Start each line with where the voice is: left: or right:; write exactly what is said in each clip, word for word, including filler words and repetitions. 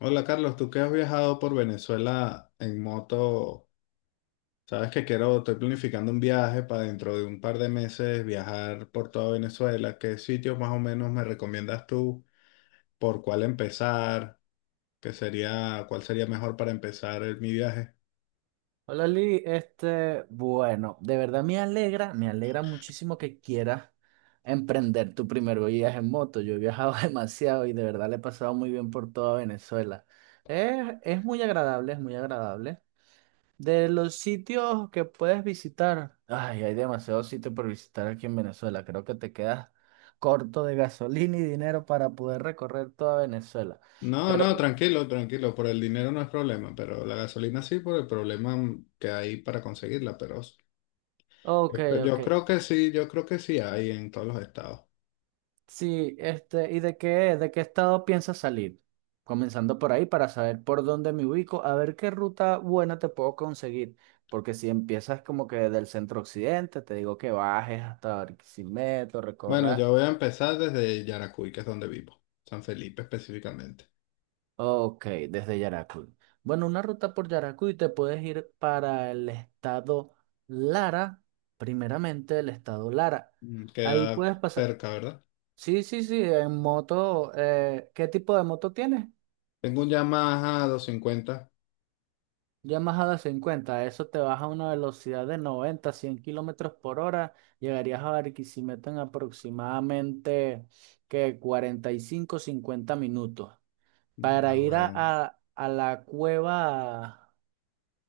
left: Hola Carlos, tú que has viajado por Venezuela en moto, sabes que quiero, estoy planificando un viaje para dentro de un par de meses viajar por toda Venezuela. ¿Qué sitios más o menos me recomiendas tú? ¿Por cuál empezar? ¿Qué sería, cuál sería mejor para empezar el- mi viaje?
right: Hola Lee, este, bueno, de verdad me alegra, me alegra muchísimo que quieras emprender tu primer viaje en moto. Yo he viajado demasiado y de verdad le he pasado muy bien por toda Venezuela. Es, es muy agradable, es muy agradable. De los sitios que puedes visitar, ay, hay demasiados sitios por visitar aquí en Venezuela. Creo que te quedas corto de gasolina y dinero para poder recorrer toda Venezuela.
left: No,
right: Pero,
left: no,
right: bueno,
left: tranquilo, tranquilo, por el dinero no es problema, pero la gasolina sí por el problema que hay para conseguirla, pero
right: ok,
left: yo
right: ok.
left: yo creo que sí, yo creo que sí hay en todos los estados.
right: Sí, este, ¿y de qué, de qué estado piensas salir? Comenzando por ahí para saber por dónde me ubico, a ver qué ruta buena te puedo conseguir. Porque si empiezas como que del centro occidente, te digo que bajes hasta Barquisimeto,
left: Bueno,
right: recorras.
left: yo voy a empezar desde Yaracuy, que es donde vivo, San Felipe específicamente.
right: Ok, desde Yaracuy. Bueno, una ruta por Yaracuy te puedes ir para el estado Lara, primeramente el estado Lara.
left: Mm,
right: Ahí
left: queda
right: puedes pasar.
left: cerca, ¿verdad?
right: Sí, sí, sí, en moto. Eh, ¿qué tipo de moto tienes?
left: Tengo un Yamaha doscientos cincuenta.
right: Yamaha de cincuenta, eso te baja a una velocidad de noventa cien kilómetros por hora, llegarías a Barquisimeto en aproximadamente que cuarenta y cinco cincuenta minutos.
left: Mm.
right: Para
left: Ah,
right: ir a,
left: bueno.
right: a- a la cueva,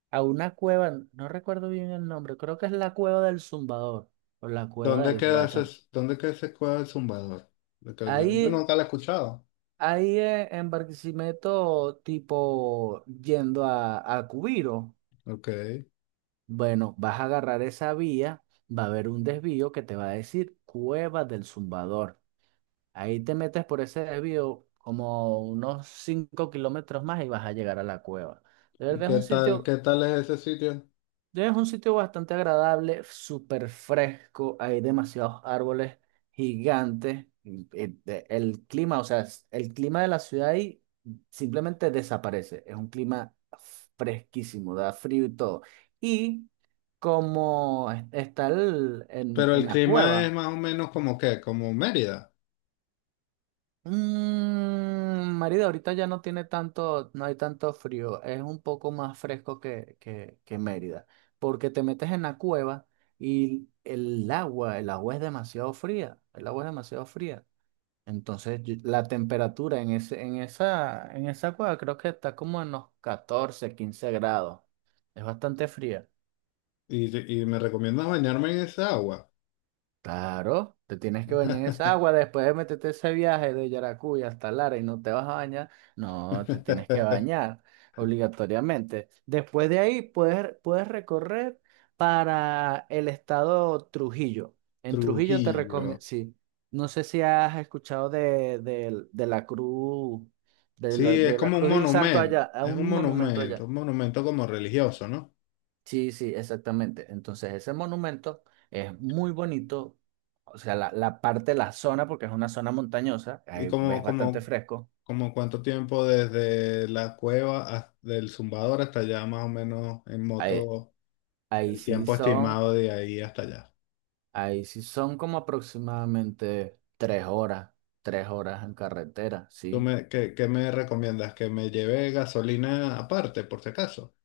right: a una cueva, no recuerdo bien el nombre, creo que es la cueva del Zumbador o la cueva
left: ¿Dónde
right: del
left: queda ese,
right: Guachar.
left: dónde queda ese cuadro del Zumbador? Porque Yo, yo
right: Ahí,
left: nunca lo he escuchado.
right: ahí eh, en Barquisimeto, tipo yendo a, a Cubiro.
left: Ok.
right: Bueno, vas a agarrar esa vía, va a haber un desvío que te va a decir Cueva del Zumbador. Ahí te metes por ese desvío como unos cinco kilómetros más y vas a llegar a la cueva. De
left: ¿Y
right: verdad es
left: qué
right: un
left: tal,
right: sitio
left: qué tal es ese sitio?
right: es un sitio bastante agradable, súper fresco, hay demasiados árboles gigantes. y- y de- El clima, o sea, es- el clima de la ciudad ahí simplemente desaparece. Es un clima fresquísimo, da frío y todo. Y como es- está el- en,
left: Pero
right: en
left: el
right: la
left: clima es
right: cueva,
left: más o menos como que, como Mérida.
right: Mm, Mérida ahorita ya no tiene tanto, no hay tanto frío, es un poco más fresco que, que, que Mérida, porque te metes en la cueva y el agua, el agua es demasiado fría, el agua es demasiado fría. Entonces yo- la temperatura en ese, en esa, en esa cueva creo que está como en los catorce a quince grados, es bastante fría.
left: Y, y me recomiendas bañarme en esa agua.
right: Claro, te tienes que bañar en esa agua después de meterte ese viaje de Yaracuy hasta Lara y no te vas a bañar. No, te tienes que bañar obligatoriamente. Después de ahí puedes, puedes recorrer para el estado Trujillo. En Trujillo te
left: Trujillo.
right: recomiendo, sí, no sé si has escuchado de, del- de la cruz, de la,
left: Sí, es
right: de la
left: como un
right: cruz de un santo
left: monumento,
right: allá, a
left: es un
right: un monumento
left: monumento,
right: allá.
left: un monumento como religioso, ¿no?
right: Sí, sí, exactamente. Entonces, ese monumento es muy bonito. O sea, la, la parte de la zona, porque es una zona montañosa,
left: Y
right: ahí
left: como,
right: ves bastante
left: como,
right: fresco.
left: como cuánto tiempo desde la cueva hasta- del Zumbador hasta allá, más o menos en
right: Ahí,
left: moto,
right: ahí
left: el
right: sí
left: tiempo
right: son,
left: estimado de ahí hasta allá.
right: ahí sí son como aproximadamente tres horas, tres horas en carretera,
left: ¿Tú
right: ¿sí?
left: me, qué, qué me recomiendas? ¿Que me lleve gasolina aparte, por si acaso,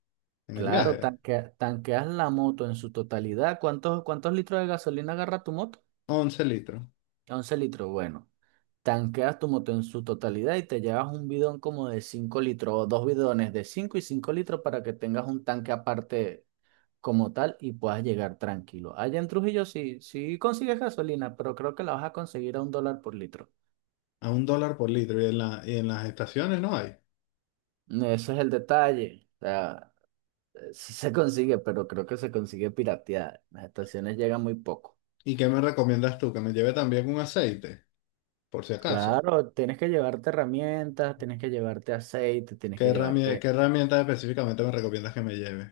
left: en el
right: Claro,
left: viaje?
right: tanque- tanqueas la moto en su totalidad. ¿Cuántos, cuántos litros de gasolina agarra tu moto?
left: Once litros.
right: Once litros, bueno. Tanqueas tu moto en su totalidad y te llevas un bidón como de cinco litros o dos bidones de cinco y cinco litros para que tengas un tanque aparte como tal y puedas llegar tranquilo. Allá en Trujillo sí, sí consigues gasolina, pero creo que la vas a conseguir a un dólar por litro.
left: A un dólar por litro, y en la, y en las estaciones no hay.
right: Ese es el detalle. O sea, eh, sí se consigue, pero creo que se consigue pirateada. Las estaciones llegan muy poco.
left: ¿Y qué me recomiendas tú? ¿Que me lleve también un aceite, por si acaso?
right: Claro, tienes que llevarte herramientas, tienes que llevarte aceite, tienes
left: ¿Qué
right: que
left: herramienta,
right: llevarte.
left: qué herramienta específicamente me recomiendas que me lleve?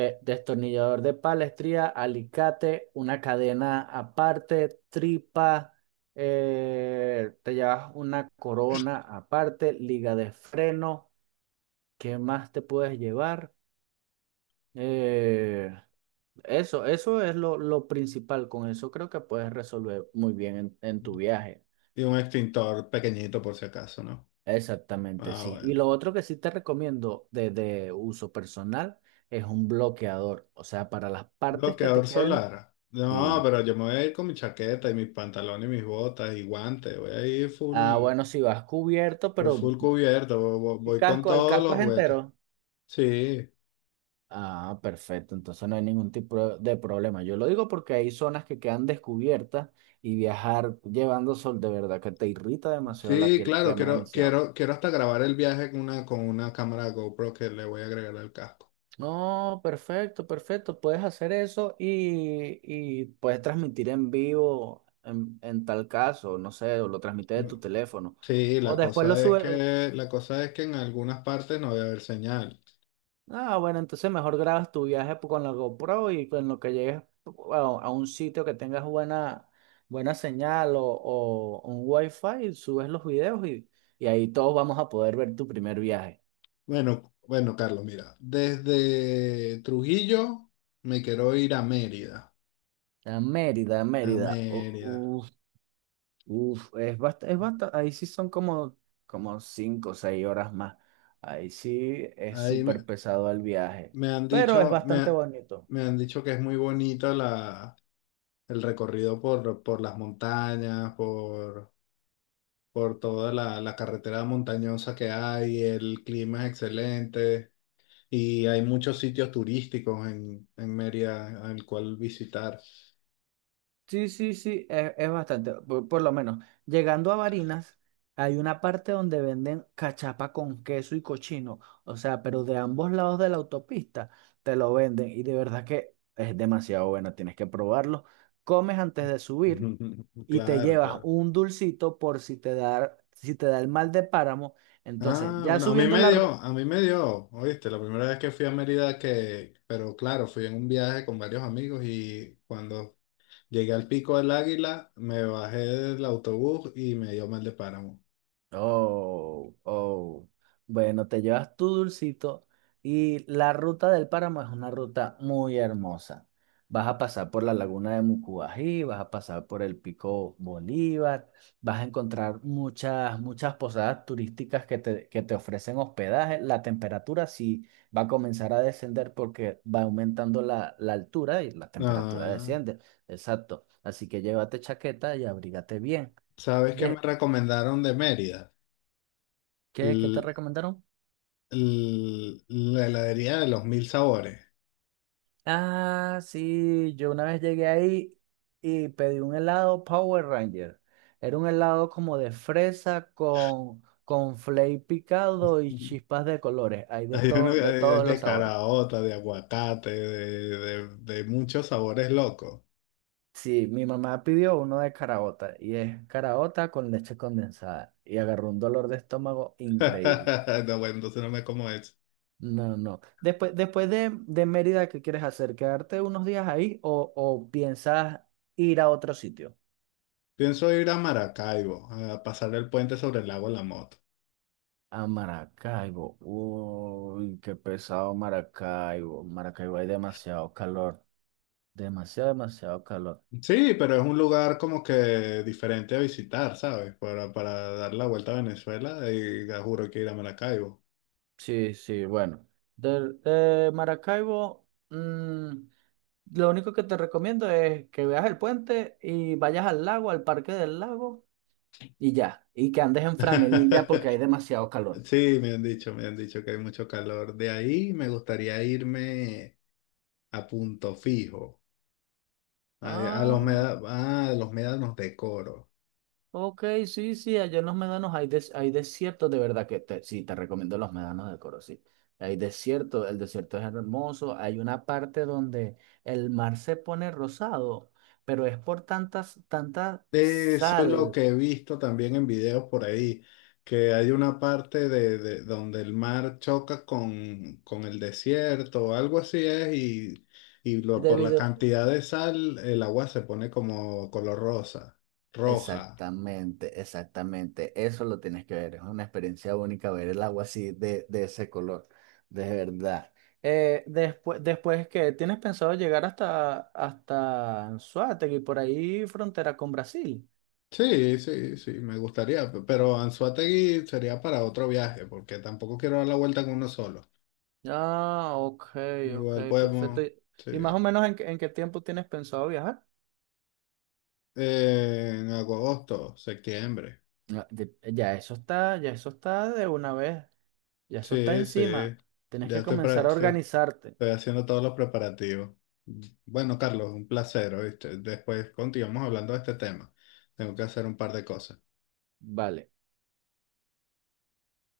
right: Eh, destornillador de palestría, alicate, una cadena aparte, tripa, eh, te llevas una corona aparte, liga de freno, ¿qué más te puedes llevar? Eh, eso, eso es lo, lo principal, con eso creo que puedes resolver muy bien en, en tu viaje.
left: Y un extintor pequeñito por si acaso, ¿no?
right: Exactamente,
left: Ah,
right: sí. Y
left: bueno.
right: lo otro que sí te recomiendo de, de uso personal es un bloqueador, o sea, para las partes que
left: Bloqueador
right: te queden...
left: solar. No,
right: Sí,
left: pero yo me voy a ir con mi chaqueta y mis pantalones y mis botas y guantes. Voy a ir
right: ah,
left: full,
right: bueno, si vas cubierto,
left: voy
right: pero
left: full cubierto, vo- vo-
right: ¿y
left: voy, con
right: casco? ¿El
left: todos
right: casco
left: los
right: es
left: juguetes.
right: entero?
left: Sí,
right: Ah, perfecto. Entonces no hay ningún tipo de problema. Yo lo digo porque hay zonas que quedan descubiertas y viajar llevando sol de verdad que te irrita demasiado la
left: sí,
right: piel,
left: claro,
right: quema
left: quiero,
right: demasiado.
left: quiero, quiero hasta grabar el viaje con una, con una cámara GoPro que le voy a agregar al casco.
right: No, perfecto, perfecto. Puedes hacer eso y, y puedes transmitir en vivo en, en tal caso, no sé, o lo transmites de tu teléfono.
left: Sí,
right: O
left: la
right: después lo
left: cosa es
right: subes,
left: que, la cosa es que en algunas partes no voy a haber señal.
right: ah, bueno, entonces mejor grabas tu viaje po- con la GoPro y con lo que llegues a, a un sitio que tengas buena, buena señal o, o un wifi, subes los videos y, y ahí todos vamos a poder ver tu primer viaje.
left: Bueno, bueno, Carlos, mira, desde Trujillo me quiero ir a Mérida,
right: A Mérida,
left: a
right: Mérida.
left: Mérida.
right: Uf, uf, es bastante, es basta- ahí sí son como, como cinco o seis horas más. Ahí sí es
left: Ahí me,
right: súper pesado el viaje,
left: me han
right: pero es
left: dicho, me,
right: bastante
left: ha-
right: bonito.
left: me han dicho que es muy bonito la, el recorrido por, por las montañas, por, por toda la, la carretera montañosa que hay, el clima es excelente y hay muchos sitios turísticos en, en Mérida al cual visitar.
right: Sí, sí, sí, es, es bastante, por, por lo menos. Llegando a Barinas, hay una parte donde venden cachapa con queso y cochino, o sea, pero de ambos lados de la autopista te lo venden y de verdad que es demasiado bueno, tienes que probarlo. Comes antes de subir y te
left: Claro,
right: llevas
left: claro.
right: un dulcito por si te da, si te da el mal de páramo. Entonces,
left: Ah,
right: ya
left: bueno, a mí
right: subiendo
left: me
right: la,
left: dio, a mí me dio, oíste, la primera vez que fui a Mérida que, pero claro, fui en un viaje con varios amigos y cuando llegué al Pico del Águila, me bajé del autobús y me dio mal de páramo.
right: oh, oh. Bueno, te llevas tu dulcito y la ruta del páramo es una ruta muy hermosa. Vas a pasar por la laguna de Mucubají, vas a pasar por el Pico Bolívar, vas a encontrar muchas, muchas posadas turísticas que te, que te ofrecen hospedaje. La temperatura sí va a comenzar a descender porque va aumentando la, la altura y la temperatura
left: Ah,
right: desciende. Exacto. Así que llévate chaqueta y abrígate bien.
left: ¿sabes qué me
right: De,
left: recomendaron de Mérida?
right: ¿qué, qué te
left: L-
right: recomendaron?
left: l- la heladería de los mil sabores.
right: Ah, sí, yo una vez llegué ahí y pedí un helado Power Ranger. Era un helado como de fresa con, con flake picado y chispas de colores. Hay de
left: Hay uno
right: todo, de
left: de,
right: todos
left: de
right: los sabores.
left: caraota, de aguacate, de, de de muchos sabores locos.
right: Sí, mi mamá pidió uno de caraota y es caraota con leche condensada y agarró un dolor de estómago increíble.
left: No, bueno, entonces no me como eso.
right: No, no. Después, después de, de Mérida, ¿qué quieres hacer? ¿Quedarte unos días ahí o, o piensas ir a otro sitio?
left: Pienso ir a Maracaibo, a pasar el puente sobre el lago de La Moto.
right: A Maracaibo. Uy, qué pesado Maracaibo. Maracaibo hay demasiado calor. Demasiado, demasiado calor.
left: Sí, pero es un lugar como que diferente a visitar, ¿sabes? Para, para dar la vuelta a Venezuela, y ya juro que ir a Maracaibo.
right: Sí, sí, bueno. De, de Maracaibo, mm, lo único que te recomiendo es que veas el puente y vayas al lago, al parque del lago, y ya. Y que andes en franelilla porque hay demasiado calor.
left: Sí, me han dicho, me han dicho que hay mucho calor. De ahí me gustaría irme a Punto Fijo, a, a los,
right: Ah.
left: meda- ah, a los médanos de Coro.
right: Ok, sí, sí, allá en los médanos hay, des- hay desiertos, de verdad que te- sí, te recomiendo los médanos de Coro, sí. Hay desierto, el desierto es hermoso, hay una parte donde el mar se pone rosado, pero es por tantas, tanta
left: Sí, eso es lo
right: sal
left: que he visto también en videos por ahí, que hay una parte de, de- donde el mar choca con, con el desierto, o algo así es, y, y lo, por la
right: debido.
left: cantidad de sal el agua se pone como color rosa, roja.
right: Exactamente, exactamente. Eso lo tienes que ver. Es una experiencia única ver el agua así de, de ese color. De verdad. Eh, después, después que tienes pensado llegar hasta, hasta Anzoátegui, por ahí frontera con Brasil.
left: Sí, sí, sí, me gustaría, pe- pero Anzoátegui sería para otro viaje, porque tampoco quiero dar la vuelta con uno solo.
right: Ah, ok, ok,
left: Igual
right: perfecto.
left: podemos,
right: ¿Y
left: sí,
right: y más o menos en, qué- en qué tiempo tienes pensado viajar?
left: eh, en agosto, septiembre.
right: No, de- ya eso está, ya eso está de una vez. Ya eso está
left: Sí, sí.
right: encima. Tienes
left: Ya
right: que
left: estoy, pre-
right: comenzar a
left: estoy-
right: organizarte.
left: estoy haciendo todos los preparativos. Bueno, Carlos, un placer, ¿oíste? Después continuamos hablando de este tema. Tengo que hacer un par de cosas.
right: Vale.